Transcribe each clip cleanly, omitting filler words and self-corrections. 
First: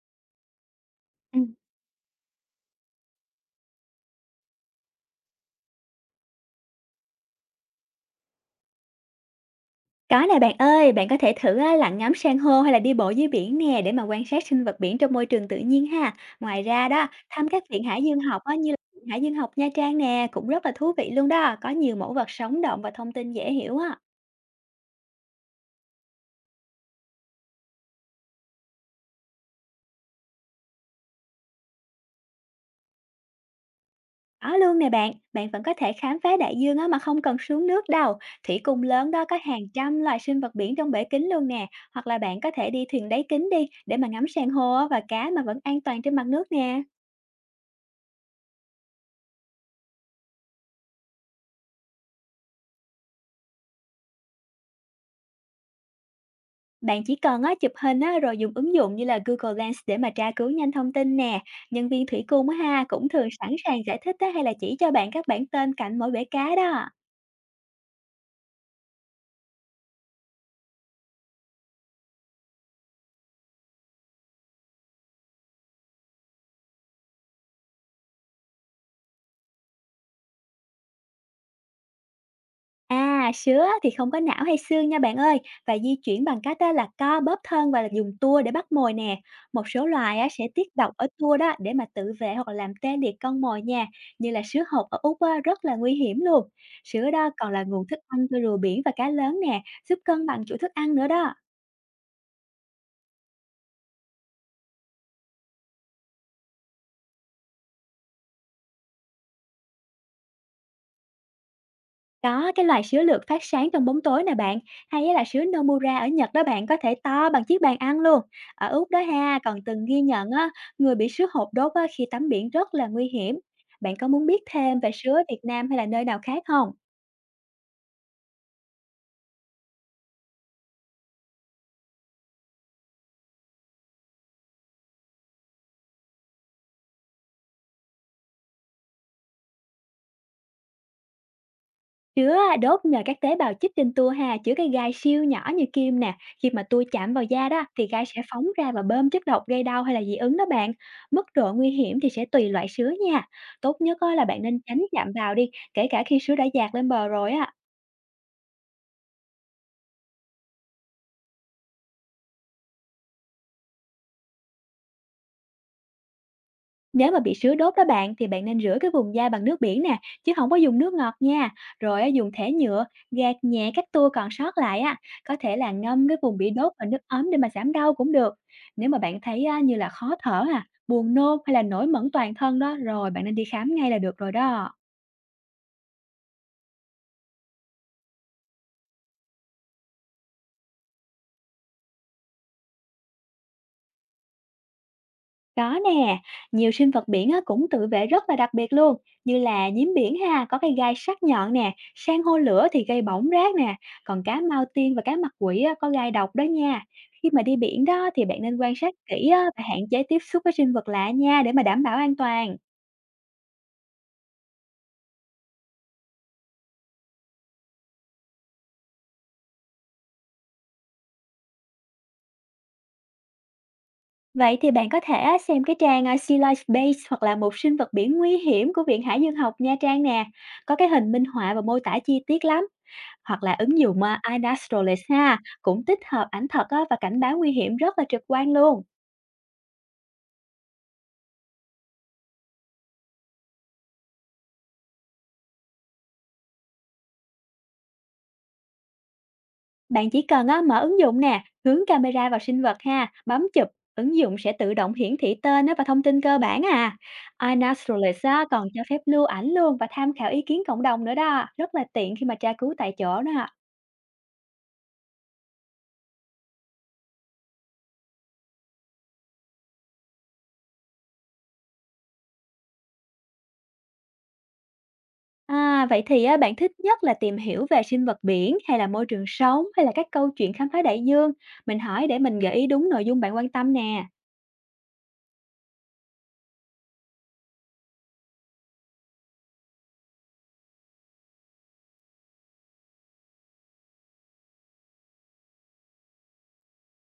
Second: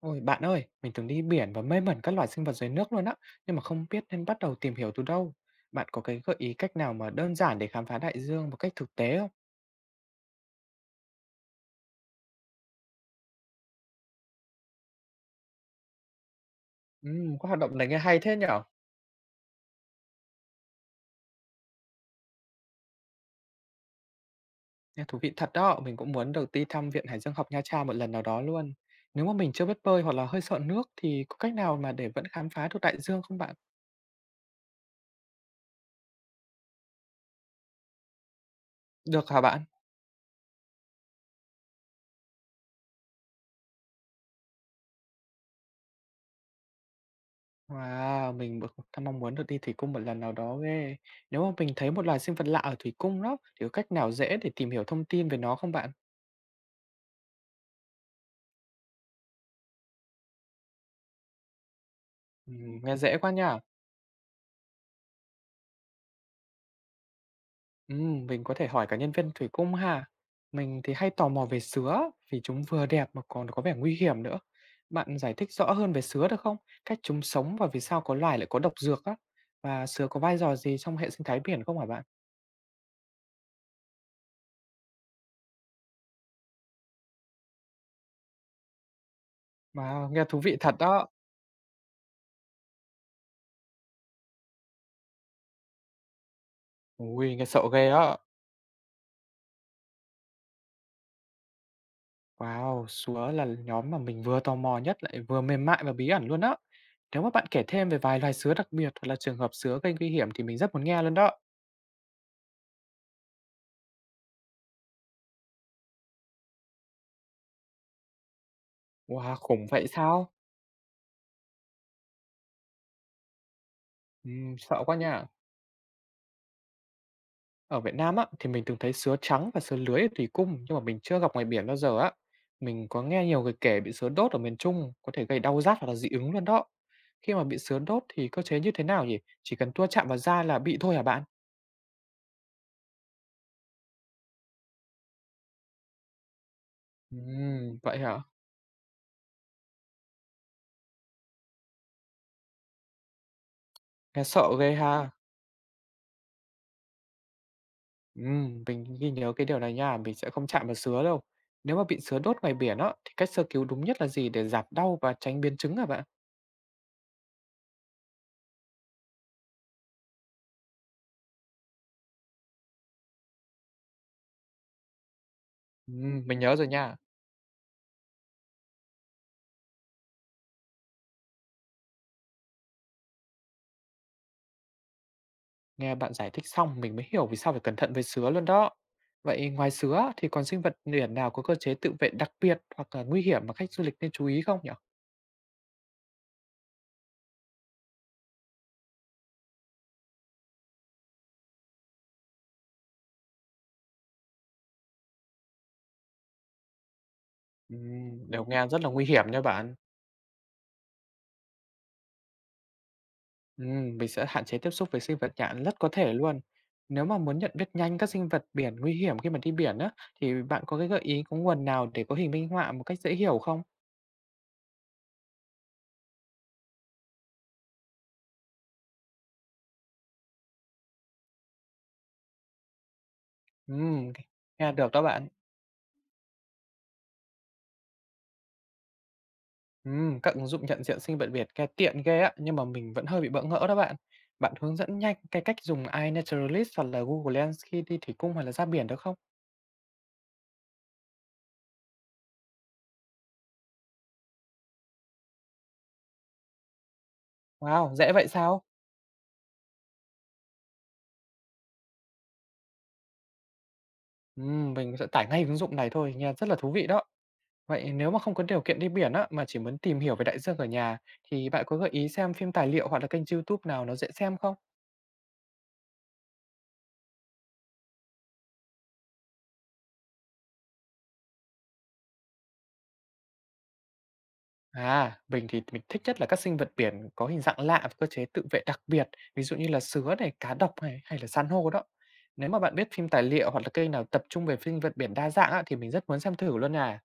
Ôi bạn ơi, mình từng đi Ừm, biển và mê mẩn các loài sinh vật dưới nước luôn á, nhưng mà không biết nên bắt đầu tìm hiểu từ đâu. Bạn có cái gợi ý cách nào mà đơn giản để khám phá đại dương một cách thực tế không? có nè bạn ơi, bạn có thể thử á, lặn ngắm san hô hay là đi bộ dưới biển nè để mà quan sát sinh vật biển trong môi trường tự nhiên ha. Ngoài ra đó, Có thăm hoạt các động viện này nghe hải hay dương thế học á, nhở? như là viện hải dương học Nha Trang nè cũng rất là thú vị luôn đó, có nhiều mẫu vật sống động và thông tin dễ hiểu á. Nghe thú vị thật đó, mình cũng muốn được đi thăm Viện Hải dương học Nha Trang một lần nào đó luôn. Nếu mà mình chưa biết bơi hoặc là hơi sợ nước thì có cách nào mà để vẫn khám phá được đại dương không bạn? Đó luôn nè bạn, bạn vẫn có thể khám phá đại dương á, mà không cần xuống nước đâu. Thủy cung lớn đó Được có hả bạn? hàng trăm loài sinh vật biển trong bể kính luôn nè, hoặc là bạn có thể đi thuyền đáy kính đi để mà ngắm san hô á, và cá mà vẫn an toàn trên mặt nước nè. Wow, thật mong muốn được đi thủy cung một lần nào đó ghê. Nếu mà mình thấy một loài sinh vật lạ ở thủy cung đó, thì có cách nào dễ để tìm hiểu thông tin về nó không bạn? Bạn chỉ cần á, chụp hình á, rồi dùng ứng dụng như là Google Lens để mà tra cứu nhanh thông tin nè. Nhân viên thủy cung á, ha Nghe cũng dễ thường quá sẵn nha. sàng giải thích á, hay là chỉ cho bạn các bản tên cạnh mỗi bể cá đó. Mình có thể hỏi cả nhân viên thủy cung ha. Mình thì hay tò mò về sứa vì chúng vừa đẹp mà còn có vẻ nguy hiểm nữa. Bạn giải thích rõ hơn về sứa được không? Cách chúng sống và vì sao có loài lại có độc dược á? Và sứa có vai trò gì trong hệ sinh thái biển không hả bạn? À, sứa thì không có não hay xương nha bạn ơi và di chuyển bằng cách á, là co bóp thân và là dùng tua để bắt mồi nè. Một số Wow, loài nghe á, thú sẽ vị thật tiết độc ở đó. tua đó để mà tự vệ hoặc là làm tê liệt con mồi nha. Như là sứa hột ở Úc á, rất là nguy hiểm luôn. Sứa đó Ui, nghe còn là sợ nguồn ghê thức á. ăn cho rùa biển và cá lớn nè, giúp cân bằng chuỗi thức ăn nữa đó. Wow, sứa là nhóm mà mình vừa tò mò nhất lại vừa mềm mại và bí ẩn luôn á. Nếu mà bạn kể thêm về vài loài sứa đặc biệt hoặc là trường hợp sứa gây nguy hiểm thì mình rất muốn nghe luôn đó. Có cái loài sứa lược phát sáng trong bóng tối nè bạn, hay á là sứa Nomura ở Nhật đó bạn có thể to bằng chiếc bàn ăn luôn. Ở Úc đó Wow, ha, còn khủng từng vậy ghi nhận sao? á, người bị sứa hột đốt á, khi tắm biển rất là nguy hiểm. Bạn có muốn biết thêm Sợ về quá sứa nha. Việt Nam hay là nơi nào khác không? Ở Việt Nam á, thì mình từng thấy sứa trắng và sứa lưới ở thủy cung nhưng mà mình chưa gặp ngoài biển bao giờ á. Mình có nghe nhiều người kể bị sứa đốt ở miền Trung có thể gây đau rát hoặc là dị ứng luôn đó. Khi mà bị sứa đốt thì cơ chế như thế nào nhỉ? Chỉ cần tua chạm vào da là bị thôi hả bạn? Chứa à, đốt nhờ các tế bào chích trên tua ha, chứa cái gai siêu nhỏ như kim nè. Khi mà tua chạm vào da đó thì Vậy gai sẽ hả? phóng ra và bơm chất độc gây đau hay là dị ứng đó bạn. Mức độ nguy hiểm thì sẽ tùy loại sứa nha. Tốt nhất á là Nghe bạn sợ nên ghê tránh ha. chạm vào đi, kể cả khi sứa đã dạt lên bờ rồi á. Mình ghi nhớ cái điều này nha, mình sẽ không chạm vào sứa đâu. Nếu mà bị sứa đốt ngoài biển á, thì cách sơ cứu đúng nhất là gì để giảm đau và tránh biến chứng hả bạn? Nếu mà bị sứa đốt đó bạn thì bạn nên rửa cái vùng da bằng nước biển nè, chứ không có dùng nước ngọt nha. Rồi á, dùng thẻ nhựa gạt nhẹ các tua còn sót lại á, có thể là ngâm cái vùng Mình bị nhớ rồi đốt vào nha. nước ấm để mà giảm đau cũng được. Nếu mà bạn thấy á, như là khó thở à, buồn nôn hay là nổi mẩn toàn thân đó, rồi bạn nên đi khám ngay là được rồi đó. Nghe bạn giải thích xong mình mới hiểu vì sao phải cẩn thận với sứa luôn đó. Vậy ngoài sứa thì còn sinh vật biển nào có cơ chế tự vệ đặc biệt hoặc là nguy hiểm mà khách du lịch nên chú ý không nhỉ? Có nè, nhiều sinh vật biển á, cũng tự vệ rất là đặc biệt luôn, như là nhím biển ha, có cái gai sắc nhọn nè, san hô lửa thì gây bỏng rát nè, còn cá mao tiên và cá mặt quỷ á, có gai độc đó nha. Khi mà đi biển đó thì bạn Đều nên nghe quan rất là sát nguy hiểm kỹ nha á, và bạn. hạn chế tiếp xúc với sinh vật lạ nha để mà đảm bảo an toàn. Mình sẽ hạn chế tiếp xúc với sinh vật nhạn rất có thể luôn. Nếu mà muốn nhận biết nhanh các sinh vật biển nguy hiểm khi mà đi biển á, thì bạn có cái gợi ý có nguồn nào để có hình minh họa một cách dễ hiểu không? Vậy thì bạn có thể á, xem cái trang à, Sea Life Base hoặc là một sinh vật biển nguy hiểm của Viện Hải Dương học Nha Trang nè, có cái hình minh họa và mô tả chi tiết lắm. Hoặc là ứng dụng, Ừm, a, nghe được iNaturalist đó bạn. ha, cũng tích hợp ảnh thật á và cảnh báo nguy hiểm rất là trực quan luôn. Các ứng dụng nhận diện sinh vật Việt nghe tiện ghê á, nhưng mà mình vẫn hơi bị bỡ ngỡ đó bạn. Bạn hướng dẫn nhanh cái cách dùng iNaturalist hoặc là Google Lens khi đi thủy cung hoặc là ra biển được không? Bạn chỉ cần á, mở ứng dụng nè, hướng camera vào sinh vật ha, bấm chụp, ứng dụng sẽ tự động hiển thị tên á và thông tin cơ bản à. Wow, dễ iNaturalist vậy á, sao? còn cho phép lưu ảnh luôn và tham khảo ý kiến cộng đồng nữa đó, rất là tiện khi mà tra cứu tại chỗ đó. Mình sẽ tải ngay ứng dụng này thôi, nghe rất là thú vị đó. Vậy nếu mà không có điều kiện đi biển á, mà chỉ muốn tìm hiểu về đại dương ở nhà, thì bạn có gợi ý xem phim tài liệu hoặc là kênh YouTube nào nó dễ xem không? À, vậy thì á, bạn thích nhất là tìm hiểu về sinh vật biển hay là môi trường sống hay là các câu chuyện khám phá đại dương? Mình hỏi để mình gợi ý đúng nội dung bạn quan tâm nè. À, mình thích nhất là các sinh vật biển có hình dạng lạ và cơ chế tự vệ đặc biệt, ví dụ như là sứa này, cá độc này hay là san hô đó. Nếu mà bạn biết phim tài liệu hoặc là kênh nào tập trung về sinh vật biển đa dạng á, thì mình rất muốn xem thử luôn nè.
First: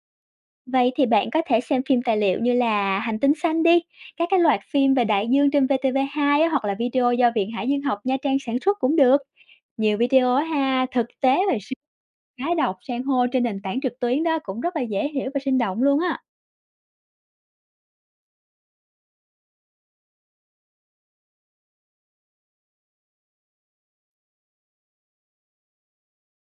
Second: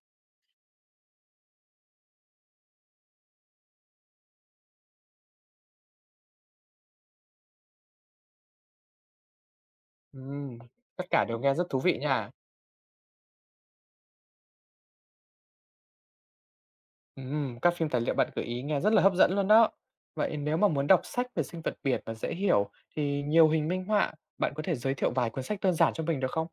Vậy thì bạn có thể xem phim tài liệu như là Hành tinh xanh đi, các cái loạt phim về đại dương trên VTV2 á, hoặc là video do Viện Hải dương học Nha Trang sản xuất cũng được. Nhiều video á Ừm, ha, tất thực cả tế đều nghe về rất sinh thú vị nha. thái độc san hô trên nền tảng trực tuyến đó cũng rất là dễ hiểu và sinh động luôn á. Các phim tài liệu bạn gợi ý nghe rất là hấp dẫn luôn đó. Vậy nếu mà muốn đọc sách về sinh vật biển và dễ hiểu thì nhiều hình minh họa, bạn có thể giới thiệu vài cuốn sách đơn giản cho mình được không?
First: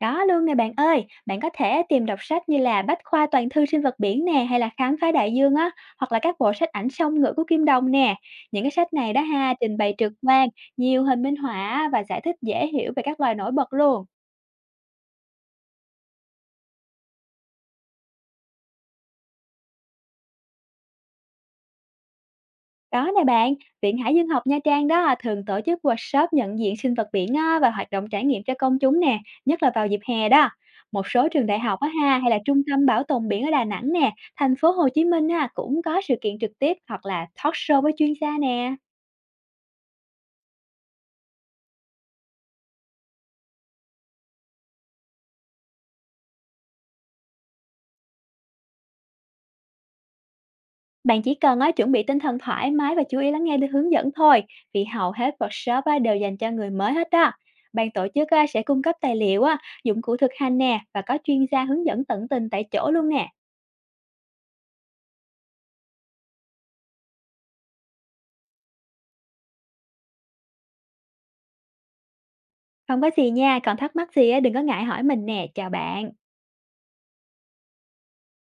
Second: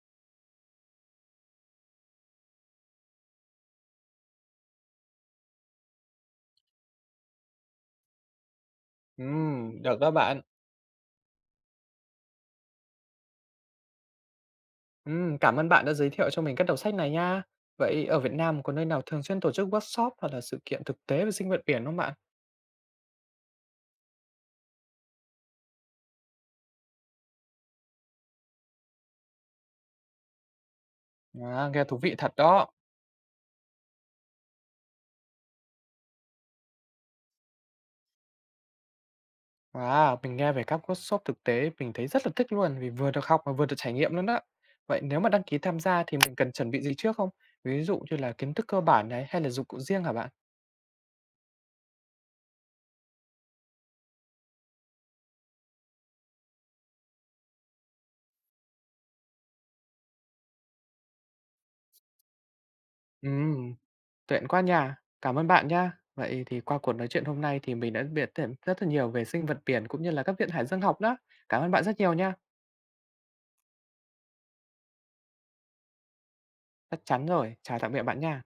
Đó luôn nè bạn ơi, bạn có thể tìm đọc sách như là Bách khoa toàn thư sinh vật biển nè hay là Khám phá đại dương á, hoặc là các bộ sách ảnh song ngữ của Kim Đồng nè. Những cái sách này đó ha, trình bày Được đó trực bạn. quan, nhiều hình minh họa và giải thích dễ hiểu về các loài nổi bật luôn. Cảm ơn bạn đã giới thiệu cho mình các đầu sách này nha. Vậy ở Việt Nam có nơi nào thường xuyên tổ chức workshop hoặc là sự kiện thực tế về sinh vật biển không bạn? Có nè bạn, Viện Hải dương học Nha Trang đó à, thường tổ chức workshop nhận diện sinh vật biển á, và hoạt động trải nghiệm cho công chúng nè, nhất là vào dịp hè đó. Một số trường đại À, học nghe á thú vị ha hay thật là trung đó. tâm bảo tồn biển ở Đà Nẵng nè, thành phố Hồ Chí Minh ha cũng có sự kiện trực tiếp hoặc là talk show với chuyên gia nè. À, mình nghe về các workshop thực tế mình thấy rất là thích luôn vì vừa được học mà vừa được trải nghiệm luôn đó. Vậy nếu mà đăng ký tham gia thì mình cần chuẩn bị gì trước không? Ví dụ như là kiến thức cơ bản này hay là dụng cụ riêng hả bạn? Bạn chỉ cần á, chuẩn bị tinh thần thoải mái và chú ý lắng nghe được hướng dẫn thôi, vì hầu hết workshop á, đều dành cho người mới hết đó. Ban tổ chức á, sẽ cung cấp tài liệu, á, dụng cụ thực hành nè và có chuyên gia hướng dẫn tận tình tại chỗ luôn nè. Ừm, tiện quá nha. Cảm ơn bạn nha. Vậy thì qua cuộc nói chuyện hôm nay thì mình đã biết thêm rất là nhiều về sinh vật biển cũng như là các viện hải dương học đó. Cảm ơn bạn rất nhiều nha. Không có gì nha, còn thắc mắc gì á đừng có ngại hỏi mình nè. Chào bạn. Chắc chắn rồi, chào tạm biệt bạn nha.